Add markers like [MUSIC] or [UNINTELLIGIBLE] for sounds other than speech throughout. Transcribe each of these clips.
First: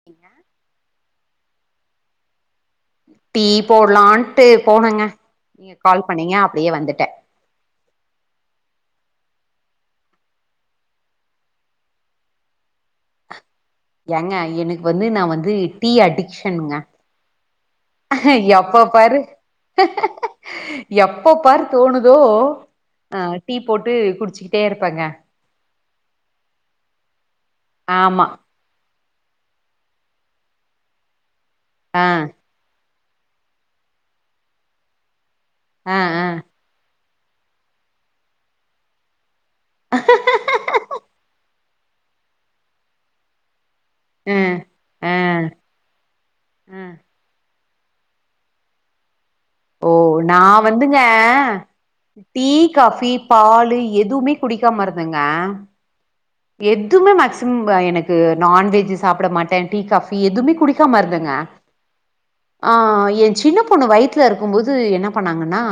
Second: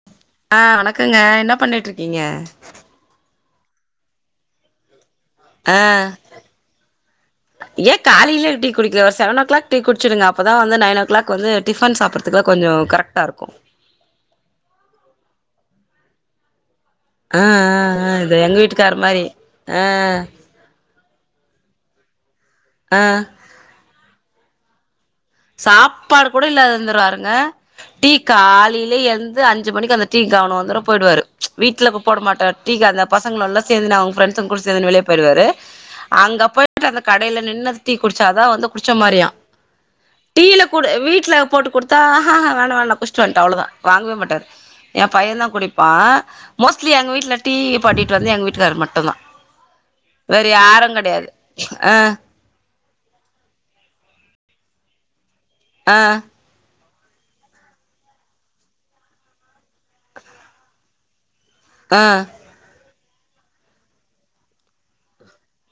[INAUDIBLE] ஆ வணக்கங்க என்னா பண்ணிட்ருக்கீங்க டீ போலான்ட்டு போனங்க நீங்க ஆ கால் பண்ணீங்க அப்டியே வந்துட்டே ஏ காலேலயே டீ குடிக்கல ஒரு செவன் ஓ கிளாக் டீ குடுச்சுடுங்க அப்பதா வந்து நைன் ஓ கிளாக் வந்து டிஃபன் சாப்பற்றதுக்லா கொஞ்சோ கரக்டா இருக்கு ஏங்க எனக்கு வந்து நா வந்து டீ அடிக்ஷன்ங்க ஆ ஆ ஆ இது எங்க எப்ப வீட்டுக்கார் பாரு மாரி ஆ எப்ப பாரு தோணுதோ ஆ அ டீ போட்டு குடுச்சுக்கிட்டே இருப்பங்க சாப்பாடு கூட இல்லாதந்துருவாருங்க டீ ஆமா காலேலயே எந் து அஞ்சு மணிக்கு அந்த டீ கவனொ வந்துரு போய்டுவாரு வீட்ல இப்ப ஆ போட மாட்டா டீக்கு அந்த பசங்கலல்லா சேந்து நா அவ்ங்க ஃப்ரண்டஸ் கூட சேந்துனு வெளிய போய்றுவாரு ஆ ஆ அங்கப்போய் அந்த கடேல நின்னு அந்த டீ குடுச்சாதா வந்து குடுச்ச மாரியா டீல கூட வீட்ல போட்டு குடுத்தா ஹாஹா வேனா வேனா குடுஸ்ட்டு வன்டே அவ்ளதா வாங்கவே ஆ மாட்டாரு எ ஆ பையந் தா குடிப்பா ஆ மோஸ்ட்லி எங்க வீட்ல டீ பாட்டிட்டு வந்து எங்க வீட்டுக்காரு மட்டுந் தா ஓ நா வந்துங்க ஆ டீ காஃபி பாலு எதுவுமே குடிக்காம இருந்தேங்க ஆ எதுமே மேக்சிமம் எனக்கு நான் வெஜ்ஜு சாப்ட மாட்டே டீ காஃபி எதுவுமே குடிக்காம இருந்தேங்க ஆ ஆ ஏ சின்ன பொண்ணு வயித்துல இருக்கும்போது என்ன பண்ணாங்கன்னா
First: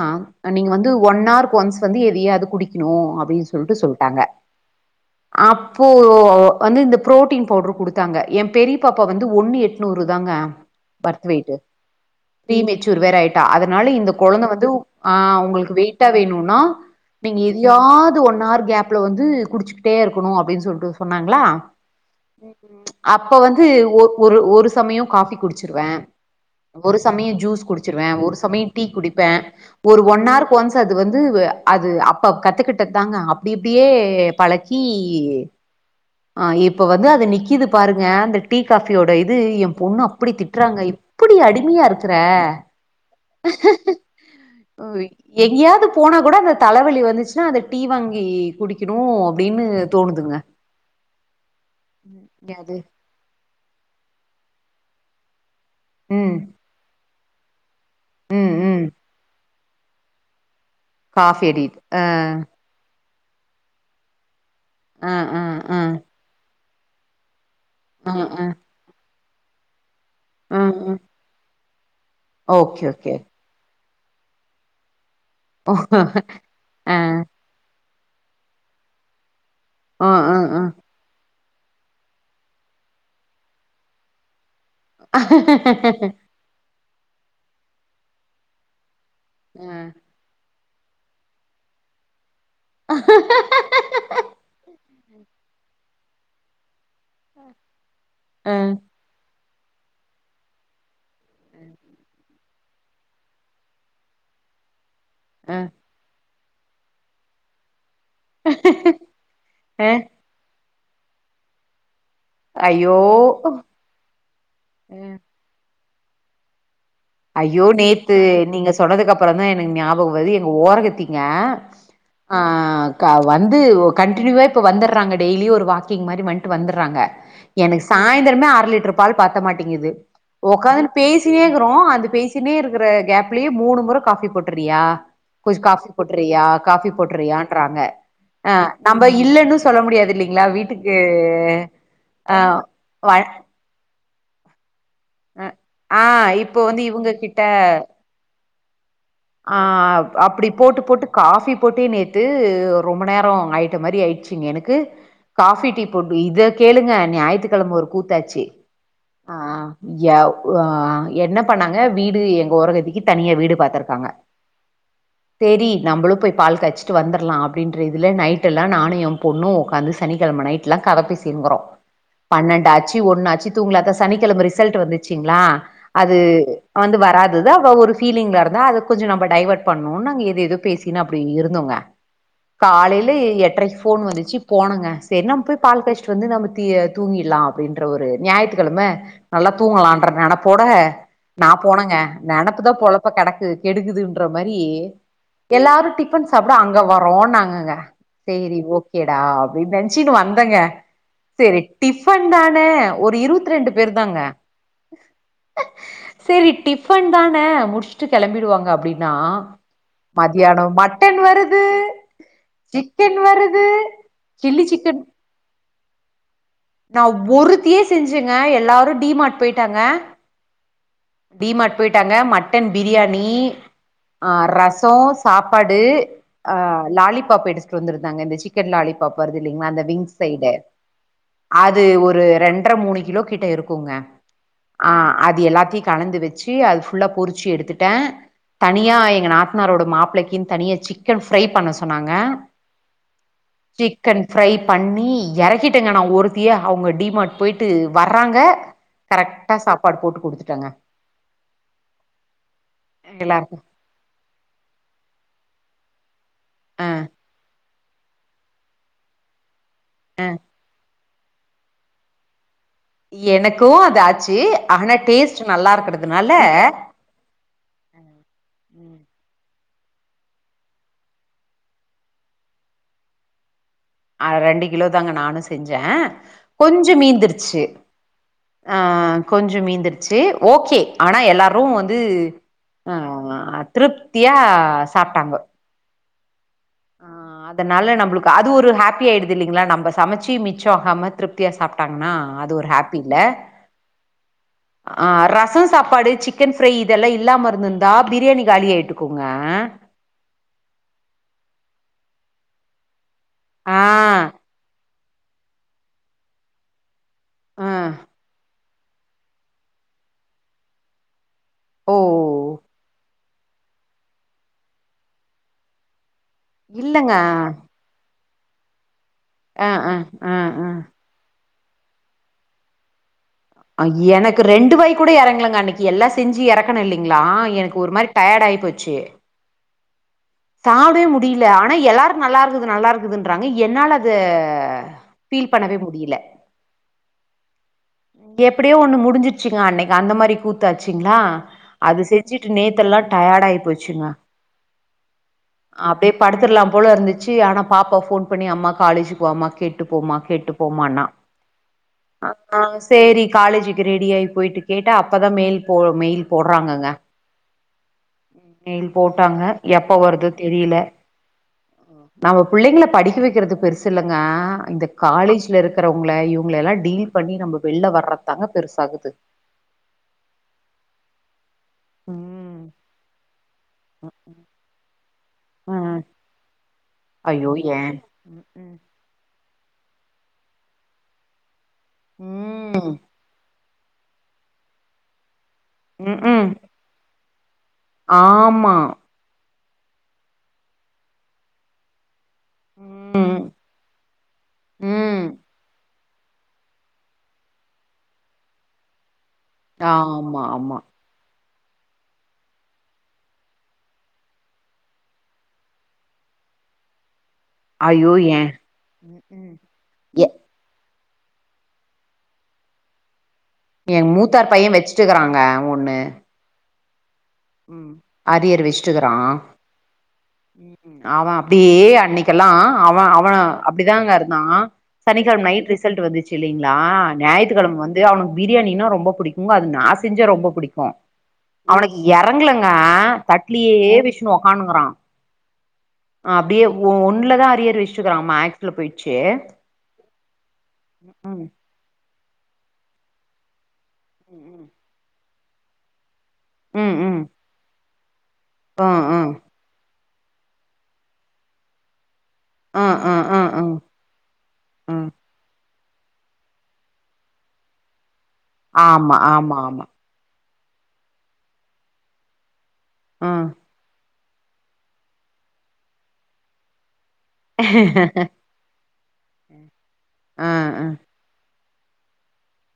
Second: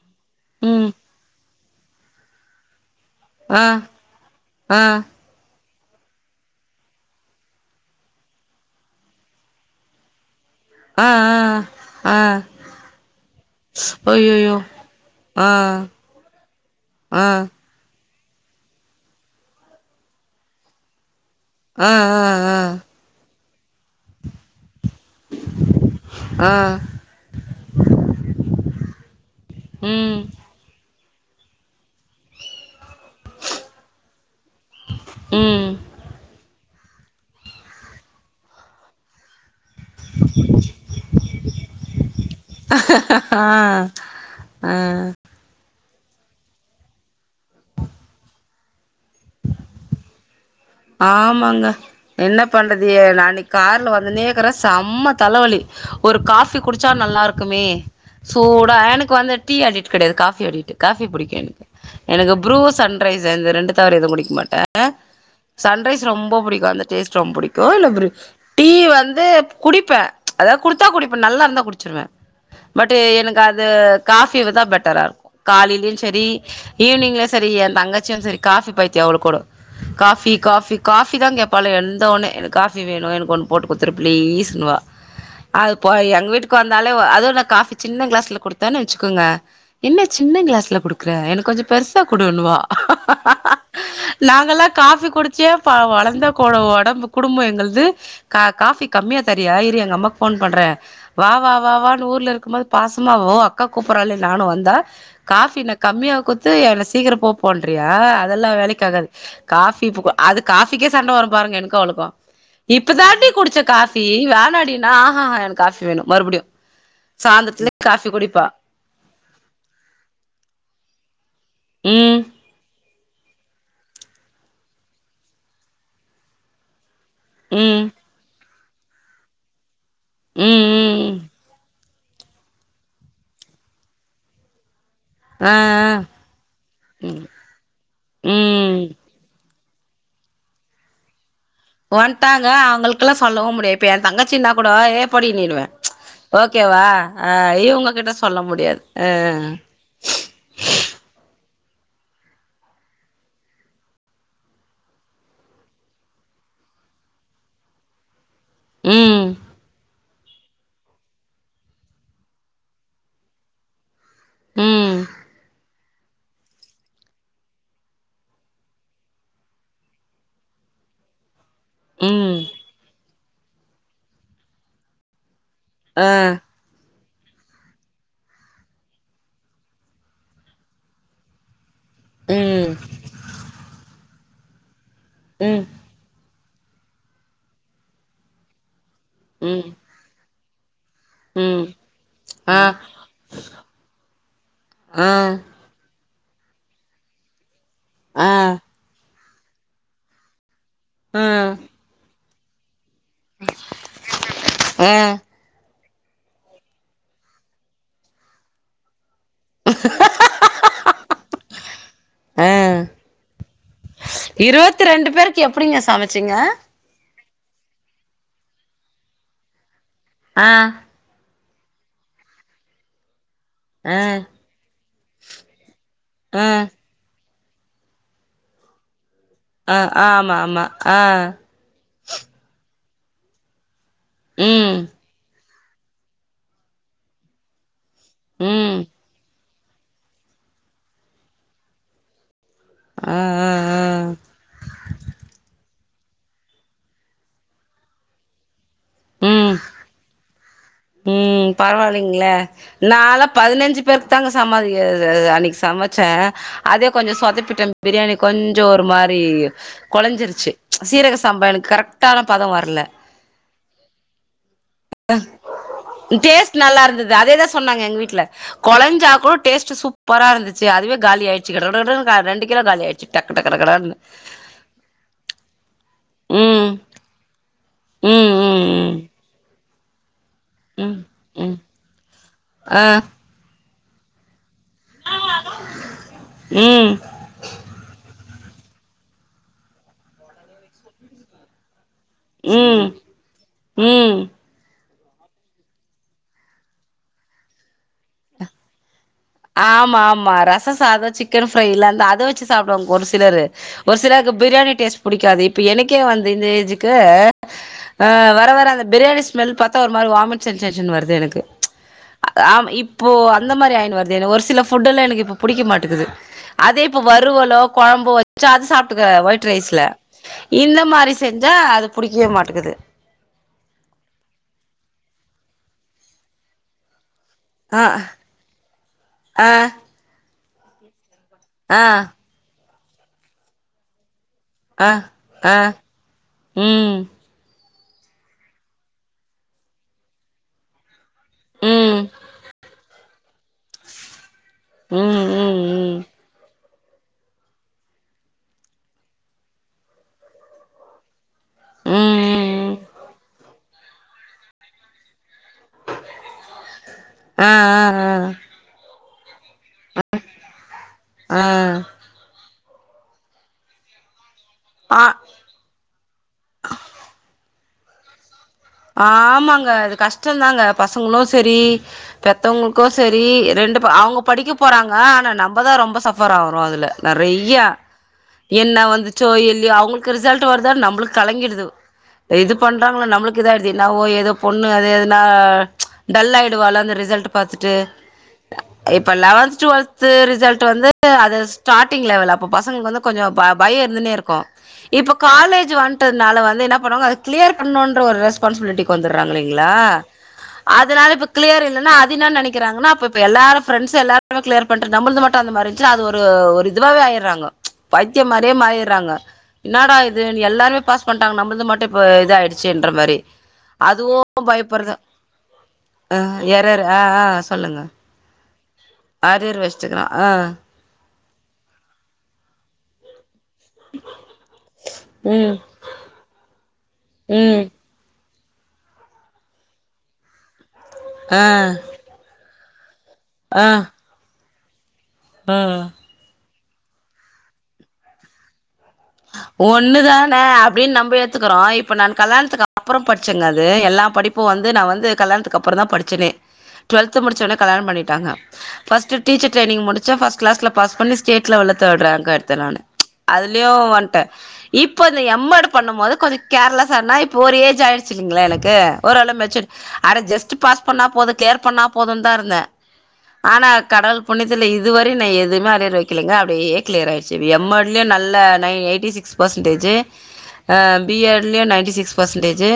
நீங்க ம் வந்து ஒன் ஆர்க்கு ஒன்ஸ் வந்து எதையாது குடிக்குணோ அப்டின்னு ஆ சொல்ட்டு சொல்ட்டாங்க ஆ அப்போ வந்து இந்த புரோட்டீன் பவ்டுரு குடுத்தாங்க ஏ பெரி பாப்பா வந்து ஒன்னு எட் நூரு தாங்க ஆ பர்த் வெயிட்டு. ஆ ஆ ப்ரீமெச்சூர் வேற ஆய்ட்டா அதனால இந்த கொழந்த அய்யய்யோ வந்து ஆ உங்குளுக்கு வெய்ட்டா வேணுனா ஆ எதயாது ஒன் ஆர் கேப்ல வந்து குடிச்சிக்கிட்டே இருக்கணோ அப்டின்னு சொல்ட்டு சொன்னாங்களா ஆ ஆ ஆ அப்ப வந்து ஒ ஒரு ஒரு சமயோம் காஃபி குடிச்சிருவே ஆ ஒரு சமயோ ஜூஸ் குடிச்சிருவே ஒரு சமயோ டீ குடிப்பே ஒரு ம் ஒன் ஆர் கு ஒன்ஸ் அது வந்து அது அப்ப கத்துக்கிட்டது தாங்க அப்டி இப்டியே டீய்யு ம் ஆ இப்போ வந்து அது நிக்கிது பாருங்க அந்த டீ காஃபியோட இது எம் பொண்ணு அப்டி திட்றாங்க இப்டி அடிமயா இருக்குற அஹ ஆ எங்கேயாவது போனா கூட அந்த தலவலி வந்துச்சுன்னா அத டீ வாங்கி குடிக்கணோ அப் டீன்னு தோணுதுங்க ஆமாங்க என்ன அது பண்றது எ நா அன்னைக்கு கார்ல வந்தனேக்கற சம்ம தலவலி ஒரு ம் காஃபி குடிச்சா நல்லா இருக்குமே ம் சூடா ம் எனக்கு வந்து டீ அடிட் கெடயாது காஃபி அடிட்டு காஃபி புடிக்கோ எனக்கு அடிட் அ எனக்கு ப்ரூ சன் ரைஸ் இந்த ரெண்டு தவற எதும் குடிக்க மாட்ட அ அ அ சன்ரைஸ் ரொம்ப புடிக்கோ அந்த டேஸ்ட் ரொம் புடிக்கோ இல்ல ப்ரூ அ அ டீ வந்து குடிப்ப அதா அ குடுத்தா அ குடிப்ப நல்லாருந்தா குடிச்சிருவ ஓகே பட் ஓகே எனக்கு த அது காஃபிதா பெட்டராருக்கோ காலைலயு சரி ஆ ஈவ்னிங்லியு சரி எந்தங்கச்சியு சரி காஃபி பைத்திய அவ்ளுக் கூடோ அ காஃபி அ அ காஃபி காஃபி தா கேப்பாலுக வந்த ஒன்னே எனக்கு காஃபி வேணோ எனக்கு ஒன்னு போட்டு குத்துரு ப்ளீஸ்னுவா அது போ எங்க வீட்டுக்கு வந்தாலே அதுவு நா காஃபி சின்ன கிளாஸ்ல குடுத்தேனு வெச்சுக்கோங்க அ என்ன சின்ன கிளாஸ்ல குடுக்குற எனக்கு கொஞ்சோ பெர்சா குடுணுவா அ நாங்கல்லா காஃபி குடிச்சியே ப வளந்த கொ ஒடம்பு குடும்போ எங்கள்து கா அ காஃபி கம்மியா தரியா இரு எங்க அம்மாக் ஃபோன் பண்ற வா வா வா வானு ஊர்ல இருக்கும் போது பாசமா ஓ அக்கா கூப்புறாளே நானு வந்தா காஃபினா கம்மியா குத்து என்ன சீக்கிர போ போண்றியா அதெல்லா வேலைக்காகாது காஃபி அ அது காஃபிக்கே சண்ட வரு பாருங்க எனக்கோ அவளுக்கோ ஐயோ இப்பதாண்டி குடிச்ச காஃபி வேணாடினா ஆ. ஆஹாஹா எனக்கு காஃபி வேணோ மறுபடியு ஐயோ சாந்தரத்துல காஃபி நேத்து குடிப்பா நீங்க சொன்னதுக்கப்பறந்தா எனக்கு ஞாபகோ வருது எங்க ஓரகத்தீங்க ம் ஆ கா வந்து ஒ கண்ட்டினியூவா இப்போ வந்தர்றாங்க டெய்லியு ஒரு வாக்கிங் மாரி வந்ட்டு வந்தர்றாங்க எனக்கு ம் சாய்ந்தரமே அர லிட்டரு பால் பத்த மாட்டிகிது ம் ஒக்காந்துனு ம் பேசினே இக்றோ அந் பேசினே இருக்கிற கேப்லியே மூணு மொற காஃபி போட்டுட்றியா ஆ புஷ் காஃபி போட்டுறியா, காஃபி ஆ போட்டுறியான்றாங்க அ ம் நம்ப இல்லன்னு சொல்ல முடியாது இல்லிங்ளா வீட்டுக்கு ஆ வந்ட்டாங்க அவுங்களுக்லா வ- சொல்லவு முடியாது இப்ப எந் தங்கச்சினா கூட ஏ அ போடின்னுடுவ ஆ இப்போ வந்து ஓகேவா இவுங்க அ கிட்ட இவுங்ககிட்ட சொல்ல முடியாது ஆ அ அப்டி போட்டு போட்டு காஃபி போட்டே நேத்து ரொம்ப நேர ஆயிட்ட மாரி ஆய்டுச்சிங்க எனக்கு காஃபி, டீ போட்டு இத கேளுங்க ஞாயித்துக்கெழம ஒரு கூத்தாச்சி, ம் ஆ யா அ என்ன பண்ணாங்க வீடு எங்க ஓரகத்திக்கு தனியா வீடு பாத்துருக்காங்க ம் சேரி நம்மளு போய் பால் காய்ச்சிட்டு வந்தர்லா அப்டின்ற இதுல நைட்டெல்லா நானு எ பொண்ணு ஒக்காந்து சனிக்கெழம நைட் ட்லா கதப் பேசின்ங்குறோ ம் பன்னென்டாச்சு ஒன்னாச்சு தூங்கல அதா சனிக்கெழம ரிசல்ட்டு வந்துச்சுங்ளா ஆ அது வந்து வராதது அவ ஒரு ஃபீலிங்லருந்தா அது கொஞ்சோ நம்ப டைவர்ட் பண்ணுன்னு நாங்க ஏது ஏதோ பேசினு அப்டி இருந்தோங்க ம் காலைல எட்ரைக்கு ஃபோன் வந்துச்சு போனங்க சேரி நம் போய் ம் பால் காய்ச்சி ட்டு வந்து நம்ம திய தூங்கிட்லா அப்டின்ற ஒரு ஞாயத்துக்கெழம நல்லா ம் தூங்கலான்ற நெனப் போட நா ம் போனங்க ஆ நெனப்புதா பொழப்ப கெடக்கு கெடுக்குதுன்ற மாரி ஆ எல்லாரு டிஃபன் சாப்ட அங்க வரோன்னாங்கங்க ஆ சேரி ஓக்கேடா அப்டின்னு நென்ச்சினு வந்தங்க ஆ சேரி டிஃபன் ந்தான ஒரு இருவத்ரெண்டு பேருதாங்க ஆ சேரி டிஃபன் தான முடிச்சிட்டு கெளம்பிடுவாங்க அப்டின்னா மதியானோ மட்டன் வருது ஆ சிக்கன் வருது சில்லி சிக்கன் க்கி எப்டிங்க சமச்சிங்க நா ஒருத்தியே செஞ்சங்க எல்லாரு டி மார்ட் போய்ட்டாங்க ஆ டி மார்ட் போய்ட்டாங்க, மட்டன் பிரியாணி ஆ, ரசோ, சாப்பாடு ஆ அ லாலிபாப் எடு த்துட்டு வந்திருந்தாங்க இந்த சிக்கன் லாலிபாப் வருது இல்லைங்களா ஆ அந்த விங் ஆமா சைடு ஆமா ஆ அது ஒரு ரெண்டரை மூணு கிலோ கிட்ட இருக்குங்க ம் ஆ அது எல்லாத்தையு கலந்து வச்சு அது புல்லா பொறிச்சு எடுத்துட்டே ம் தனியா எங்க நாத் தனாரோட மாப்பிள்ளைக்குனு தனியா சிக்கன் ஃப்ரை பண்ண சொன்னாங்க ஆ ஆ ஆ சிக்கன் ஃப்ரை பண்ணி எறக்கிட்டேங்க நா ஒருத்தியே அவங்க டி மார்ட் போய்ட்டு வர்றாங்க ம் கரெக்டா சாப்பாடு போட்டு குடுத்துட்டங்க ம் பரவால்லிங்ளே நான்லா எல்லாருக்கு பதினஞ்சு பேருக்குதாங்க சமாதி அது அது அன்னைக்கி சமச்ச ஆ அதே கொஞ்சோ சொத்தப்பிட்ட பிரியாணி கொஞ்சோ ஒரு மாரி கொழஞ்சிருச்சு சீரக சாம்பா எனக்கு கரெக் ட்டான பதம் வர்ல எனக்கு அது ஆச்சி ஆனா டேஸ்ட்டு நல்லாருக்குனு டேஸ்ட் நல்லாருந்தது அதேதா சொன்னாங்க எங்க வீட்ல கொழஞ்சா கூட டேஸ்ட்டு சூப்பரா இருந்துச்சி அதுவே காலியாயிடுச்சி கட கட கடன்னு க ரெண்டு கிலோ காலியாயிடுச்சி டக்கு டக்கட கட கடன்னு அ ரெண்டு கிலோ தாங்க நானு செஞ்ச ம் கொஞ்சோ மீந்திருச்சு ம் ஆ ம் கொஞ்சோ மீந்துரு ச்சு ஓகே ம் ம் ஆனா ம் எல்லாரு வந்து ஆ அ த்திருப்தியா சாப்டாங்க ம் ஆ அதனால நம்மளுக்கு அது ஒரு ஹாப்பி ஆயிடுது இல்லைங்ளா நம்ம சமைச்சு மிச்சம் ஆகாம திருப்தியாக சாப்டாங்ணா அது ஒரு ஹாப்பி இல்ல ம் ம் ஆ ரசம் சாப்பாடு சிக்கன் ஃப்ரை இதெல்லா இல்லாம இருந்து இருந்தா பிரியாணி காலி ஆயிட் ருக்குங்க ஆமா ஆமா ரச சாதம் சிக்கன் ஃப்ரை லாந் அத வச் சி சாப்டுவாங்க ஒரு சிலரு ஆ ஒரு சிலருக்கு பிரியாணி டேஸ்ட் புடிக்காது இப்ப எனக்கே வந்து இந்த ஏஜு க்கு ஆ வர வர அந்த பிரியாணி ஸ்மெல் பாத்தா ஒரு மாரி ஒரு வாமிட் சென்சேஷன் வருது எனக்கு ஓ ஆ ஆம் இப்போ அந்த மாரி ஆயின் வருது எனக் ஒரு சில ஃபுட் எல்லா எனக்கு இப்ப புடிக்க மாட்டுக்குது அதே இப்ப இல்லங்க வறுவலோ கொழம்போ வச்ச அத சாப்டுக்கற ஒயிட் ஆ ரைஸ்ல ஆ ஆ இந்த ஆ மாரி செஞ்சா அது புடிக்வே மாட்டுக்குது ஆ எனக்கு ரெண்டு வாய் கூட இறங்கலங்க அன்னைக்கு எல்லா செஞ்சு இறக்கண இல்லிங்ளா எனக்கு ஆ ஒரு மாரி டயர்ட் ஆயி போச்சு ஆ சாப்டே முடியில ஆனா ஆ எல்லாருக் நல்லா இருக்குது நல்லா இருக்குதுன்றாங்க என்னால அது அ ஆ ஃபீல் ஆ பண்ணவே முடில ம் எப்படியோ ஒண்ணு முடிஞ்சிருச்சுங்க அன்னைக்கு அந்த மாரி கூத் தாச்சுங்ளா ம் அது செஞ்சிட்டு நேத் எல்லா டயர்ட் ஆயி போச்சுங்க ம் ம் அப்டியே படுத்தரலாம் போல இருந்துச்சு ஆனா பாப்பா போண் பண்ணி அம்மா காலேஜுக்கு வாம்மா கேட்டு போமா கேட்டுப் போம்மாண்ணா ம் ஆ ம் செரி காலேஜுக்கு ரெடி ஆகி போயிட்டு கேட்டா அப்பதா மெல் இப்போ மெயில் போறாங்கங்க ஆ ஆ மெயில் போட்டாங்க எப்ப வருதோ தெரில ஆ ஆ நம்ம புள்ளைங்கள படிக்க வக்கிறது பெருசு இல்லங்க இந்த ஆ காலேஜ்ல இருக்க இருக்கறவங்ள இவுங்கள எல்லா டீல் பண்ணி நம்ம வெள்ல வர்ற தங்க பெருசா ஆமாங்க அது கஷ்டம் தாங்க பசங்களு செரி ம் பெத்தவங்களுக்கு செரி ரெண்டு அவுங்க படிக்க போறாங்க ஆனா நம்மதா ரொம்ப ம் சஃபர் ஆவரோ அதுல ஐயோ நறையா ஏன் ம் ம் என்ன வந்து சோ இல்லியோ அவுங்களுக்கு ரிசல்ட் வருதா நம்புளுக்கு களங்கிடுது இது ம் பண்றாங்ள நம்ளுக் அடுத்து என்னாவோ ஏதோ பொண்ணு அது எதனா ம்ஹூம் டல்லாயிடுவாலோ அந்த ரிசல்ட்ட பாத்துட்டு ஆமா இப்ப லெவன்த் டுவல்த்து ரிசல்ட் வந்து அது ஸ்டாட்டிங் லெவல் அப்ப பசங்களுக்கு வந்து கொஞ்சோ ம் ப பய இருந்துனேருக்கு இப்ப ம் காலேஜ் வந் துட்டனால வந்து என்ன பன்னுவாங்க அத கிளியர் பண்ணுன்ற ஒரு ரெஸ்ப் ரெஸ்பான்சிபிலிட்டிக் வந்துற்றாங்ல்லிங்ளா ஆமா ஆமா அதனால இப்ப கிளியர் இல்லனா அதின்னா நெனக்கிறாங்கன்னா அப்ப இப்ப எல்லாரு ஃப்ரெண்ட்ஸ் எல்லாருமே க்ளியர் பண்ட்டு நம்மல்து மட்டு அந்த மாரி இல்ல அது ஒரு ஒரு இதுவாவே ஆயிறாங்க ஐயோ பைத்தியம் ஏ மாரியே மாயிறாங்க ம்ஹூம் என்னடா இது எ எல்லாருமே பாஸ் பண்டாங்க நம்மளுது மட்டு இப்ப இத ஆயிடுச்சுன்ற மாரி எ அதுவு மூத்தார் பைய பயப்படுதா வச்சுட்டுக்கறாங்க ஒண்ணு ஆ எரர் ஆ ஆ சொல்லுங்க ம் அரியர் வெஸ்டுக்கறா சிக்கறா ஆ அவ அப்டியே அன்னைக்கெல்லா அவ அவ அப்டிதாங்க இருந்தா சனிக்கெழம ம் நைட் ரிசல்ட் வந்துச்சில்லீங்ளா ம் ஞாய்த்துக்கெழம வந் து அவனுக் பிரியாணின்னா ரொம்ப புடிக்குங்க அது நா செஞ்சா ரொம்ப புடிக்கு ஆ எறங்லங்க தட்லியே வெஸ்ணு ஒக்கானுக்கறா ம் ம் அப்டியே ஓ ஒன்லதா அரியர் வெஸ்டுக்கறா மேக் ஸ்ல போய்ர்ச்சு ஒன்னு தான அப்டின் நம்ப எத்துக்கறோ இப்ப நான் கல்லாண்த்துக்க ப்பறோ பட்ச்சங்க அது எல்லா படிப்பு வந்து ம் நா வந்து கல்யாண்த்துக்கப்பறந்தா படிச்சனே டுவல்த்து ம் முடிச்சொன்னே கல்யாணம் பண்ணிட்டாங்க ஆ ஆ ஃபஸ்ட்டு டீச்சர் ட்ரைனிங் முடிச்சே ஃபஸ்ட் கிளாஸ்ல பாஸ் பண்ணி ஸ்டேட் லெவல்ல தேட் ரேங்க்கா எடுத்த நானு ஆ ஆ ஆ ஆ அதுலியு வந் ட்டே ஆ இப்ப இந்த எம் எடு பண்ணும் போது கொஞ்ச கேர்லெஸ் ஆனா இப்ப ஒரு ஏஜ் ஆய்டுச்சில்லீங்ளா எனக் கு ஆமா ஓரளவ் ஆமா மெச்சுட் ஆமா அட ஜஸ்ட்டு பாஸ் பண்ணா போது கிளியர் பண்ணா போதுன்தா இருந்தே ஆ ஆனா கடவ்ள் புண்ணியத்துல இதுவரயு நா எதுமே அரியர் வெக்கலீங்க அப்டியே கிளியர் ஆய்ர்ச்சி வி எம் எட் லியு நல்ல நை எய்ட் டி சிக்ஸ் பர்சன்டேஜு ஆ அ ஆ பி எட் லியு நைன்ட்டி சிக்ஸ் பர்சன்டேஜு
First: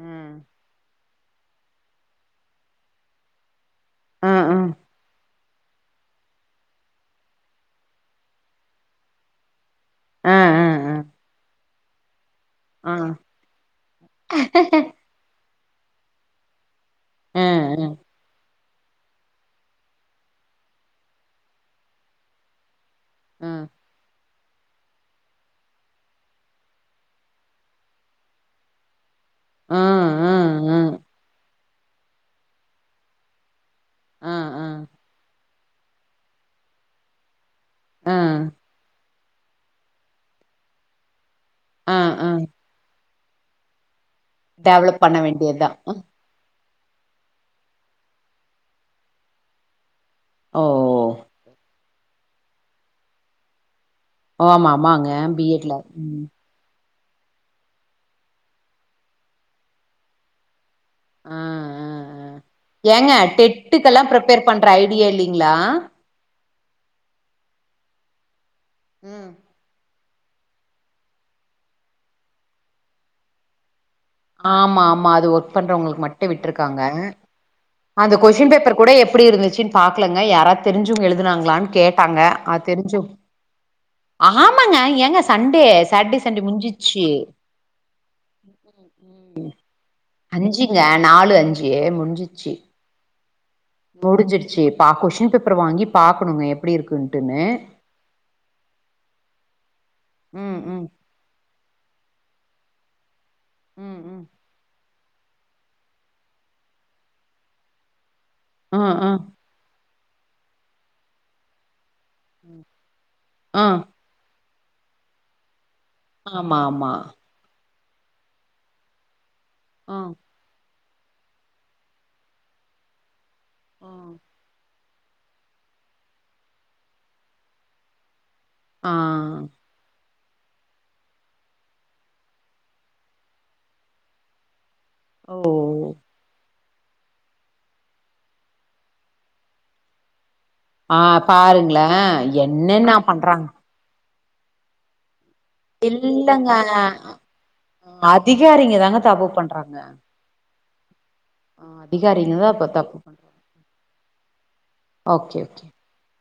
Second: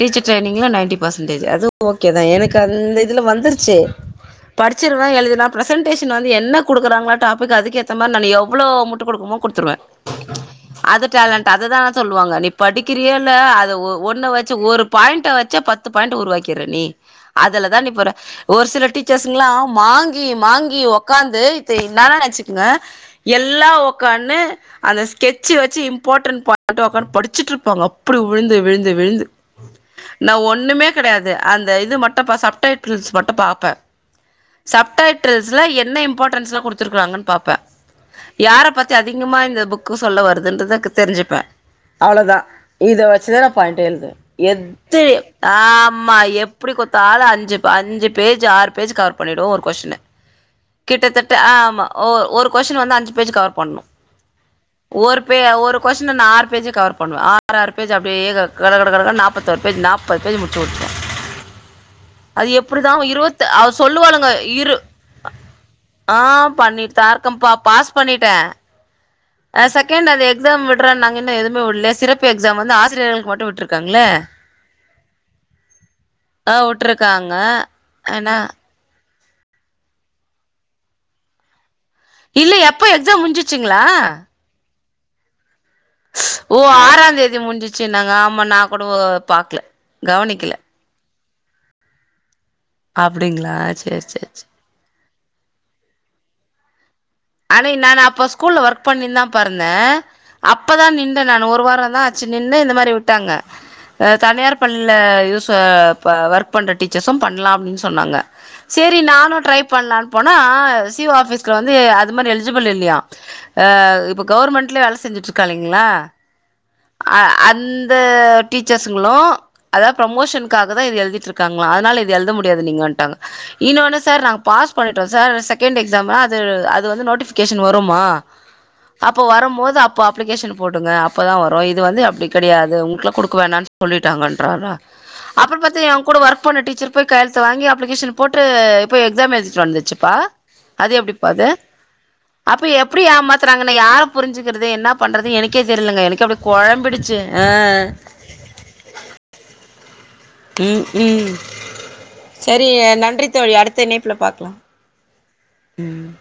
டீச்சர் ம் ட்ரைனிங்ல நைன்ட்டி பர்சன்டேஜு அதுவு ஓகே தா எனக்கு அந்த இதுல வந்துருச்சி ஆ ஆ படிச்சு ட்ருவ எழுதிர்லா ப்ரசன்டேஷன் வந்து என்ன குடுக்கறாங்ளோ டாப்பிக் அதுக்கேத்த மார் நானு எவ்ளோ முட்டு குடுக்குமோ குடுத்துருவே ஆ அ அது டேலண்ட் அதுதா சொல்வாங்க நீ ஆ ஆ ஆ ஆ படிக்கிறியோ இல்ல அத ஒ ஒன்ன வச்சு ஒரு பாய்ண்ட்ட வச்சே பத்து பாய்ண்ட்ட உருவாக்கீர்ற நீ அதுலதா நிக்குற ஒரு சில டீச்சர்ஸ்ங்லா மாங்கி மாங்கி ஒக்காந்து இத்து இன்னானா நெச்சிக்கிங்க எல்லா ஒக்காந்னு அந்த ஸ்கெட்சி வச்சி இம்பாட்ர்ண்ட் பாயிண்ட்ட ஒக்காந்னு படிச்சிட்ருப்பாங்க அப்புடி விழுந்து விழுந்து விழுந்து நா ஆ ஆ ஆ ஒன்னுமே கெடையாது அந்த இது மட்டு பா சப்டைட்டிர்ல்ஸ் மட்டு பாப்பே ஆ சப்டைட்டிர்ல்ஸ்ல என்ன இம்பாட்ர்ன்ஸ்லா குடுத்துருக்கறாங்கன் பாப்பே யார பத் தி அதிகமா இந்த புக்கு சொல்ல வருதுன்றத க் தெரிஞ்சுப்பே ஆ ஆ ஆ அவ்ளதா இத வச்சு தா நா பாயிண்ட்டே எழுதுவ டெவலப் எத்தயு பண்ண வேண்டியதா ஆம்மா எப் டி குட்த்தாலு அஞ்சு ப் அஞ்சு பேஜு ஆறு பேஜு கவர் பண்ணீடுவே ஒரு கொஸ்டின ஓ கிட்டத்தட்ட ஆமா ஓ ஒரு கொஸ்ஷின் வந்து அஞ்சு பேஜு கவர் பண்ணு ஓ ஆமா ஆமாங்க ஒரு பே பி எட்ல ஒரு கொஸ்ஷின ம் நா ஆறு பேஜு கவர் பண்ணுவே ஆறாறு பேஜ் அப்டியே கவ் கட கட கட கடன் நாப்பத்தாறு பேஜ் நாப் பது பேஜு முட்ச்சுட்ருவே ஆ ஆ ஆ அது எப்புடிதா ஏங்க இருவத்து அவ டெட்டுக்கெல்லா சொல்லுவாளுங்க ப்ரிப்பேர் பண்ற இரு ஐடியா இல்லைங்களா ஆ பண்ணிட்தா இருக்கம்ப்பா பாஸ் பண்ணிட்டே ம் அ செகண்டு அந்த எக்ஸாம் விட்றன்னாங்க இன்னு எதுமே விட்லே சிறப்பு எக்ஸாம் வந்து ஆசிரியர்களுக் மட்டு விட்ருக்காங்ல்ல ஆமா ஆமா அது ஒர்க் பண்றவங்களுக்கு மட்டு விட்ருக்காங்க ங்க அந்த கொஸ்டின் பேப்பர் கூட எப்டி இருந்துச்சின்னு பாக்கலங்க யாரா தெரிஞ்சுங்க எழுதுனாங்களானு கேட் டாங்க இல்ல ஆ எப்ப தெரிஞ்சு எக்ஸாம் முடிஞ்சிச்சுங்களா ஆமாங்க ஏங்க சண்டே சாட்டடே சண்டே முஞ்சிச்சு சின்னாங் ஆமா நா கூடோ பாக்ல அஞ்சிங்க நாலு அஞ்சி முஞ்சிச்சி அப்டிங்ளா முடிஞ்சிடுச்சி பா கொஸ்டின் பேப்பர வாங்கி பாக்குணுங்க எப்டி இருக்குன்டுனு அன்னிக்கு நானு அப்போ ஸ்கூல்ல ஒர்க் பண்ணி தா பொறந்தே ம் ம் அப்பதா நின் நானு ஒரு வாரந்தா ஆச்சு நின்னு இந்த மாரி விட்டாங்க ம் ஆ ம் தனியார் பண்ல இது ஸ ப ஒர்க் பண்ற டீச்சர்சு பண்லா அப்டின்னு சொன்னாங்க ஆ செரி ஆ நானு ட்ரை பண்லான்னு போனா சி ஓ ஆபிஸ்கு வந்து மாரி எலிஜிபிள் இல்லியா ஆ இப்ப கவுவர்மெண்ட்லயே வேல செஞ்சுட்டு இருக்காளுங்ளா ஆமா ஆமா ஆ அந்த டீச்சர்ஸ்ங்களு அதாது ஆ ப்ரமோஷன் காக தா இது எழுதிட்டு இருக்காங்ளா அதனால இது எழுத முடியாது நீங்கோன்டாங்கோ ஆ இன்னொன்னு சார் நா பாஸ் பண்ணிட்டோ சார் செகண்ட் எக்ஸாம் அது அது வந்து நோட்டிபிகேஷன் வரும்மா ஆ அப்ப வரும் போது அப்போ அப்ளிகேஷன் போடுங்க அப்பதா வரு இது வந்து அப்டி கெடையாது உங்களுக்குல்லா குடுக்க வேணானு சொல்லிட்டாங்கன்றாரா ஓ அப்றோ பாத்தா ஏ கூட ஒர்க் போன டீச்சர் போய் கையழுத்து வாங்கி அப்ளிகேஷன் போட்டு இ்ப்ப எக்ஸாம் எழுதிட்டு வந்துருச்சுப்பா அது ஆ எப்டிப்பா அது பாருங்களே அப்ப என்னென்ன எப்டி பண்றாங்க ஏமாத்துறாங்க பின்ன யார புரிஞ்சுக்கிறது என்ன பண்றது எனக்கே தெரிலங்க எனக்கே அப்டி கொழம்பிடுச்சு [UNINTELLIGIBLE] ஆ அதிகாரிங்க தாங்க தப்பு பண்றாங்க ம் ம் அதிகாரிங்க தா அப்ப செரி தப்பு பண்றாங்க நன்றி தோழி அடுத்த இணைப்புல பாக்கலா ஓகே ஓகே ம்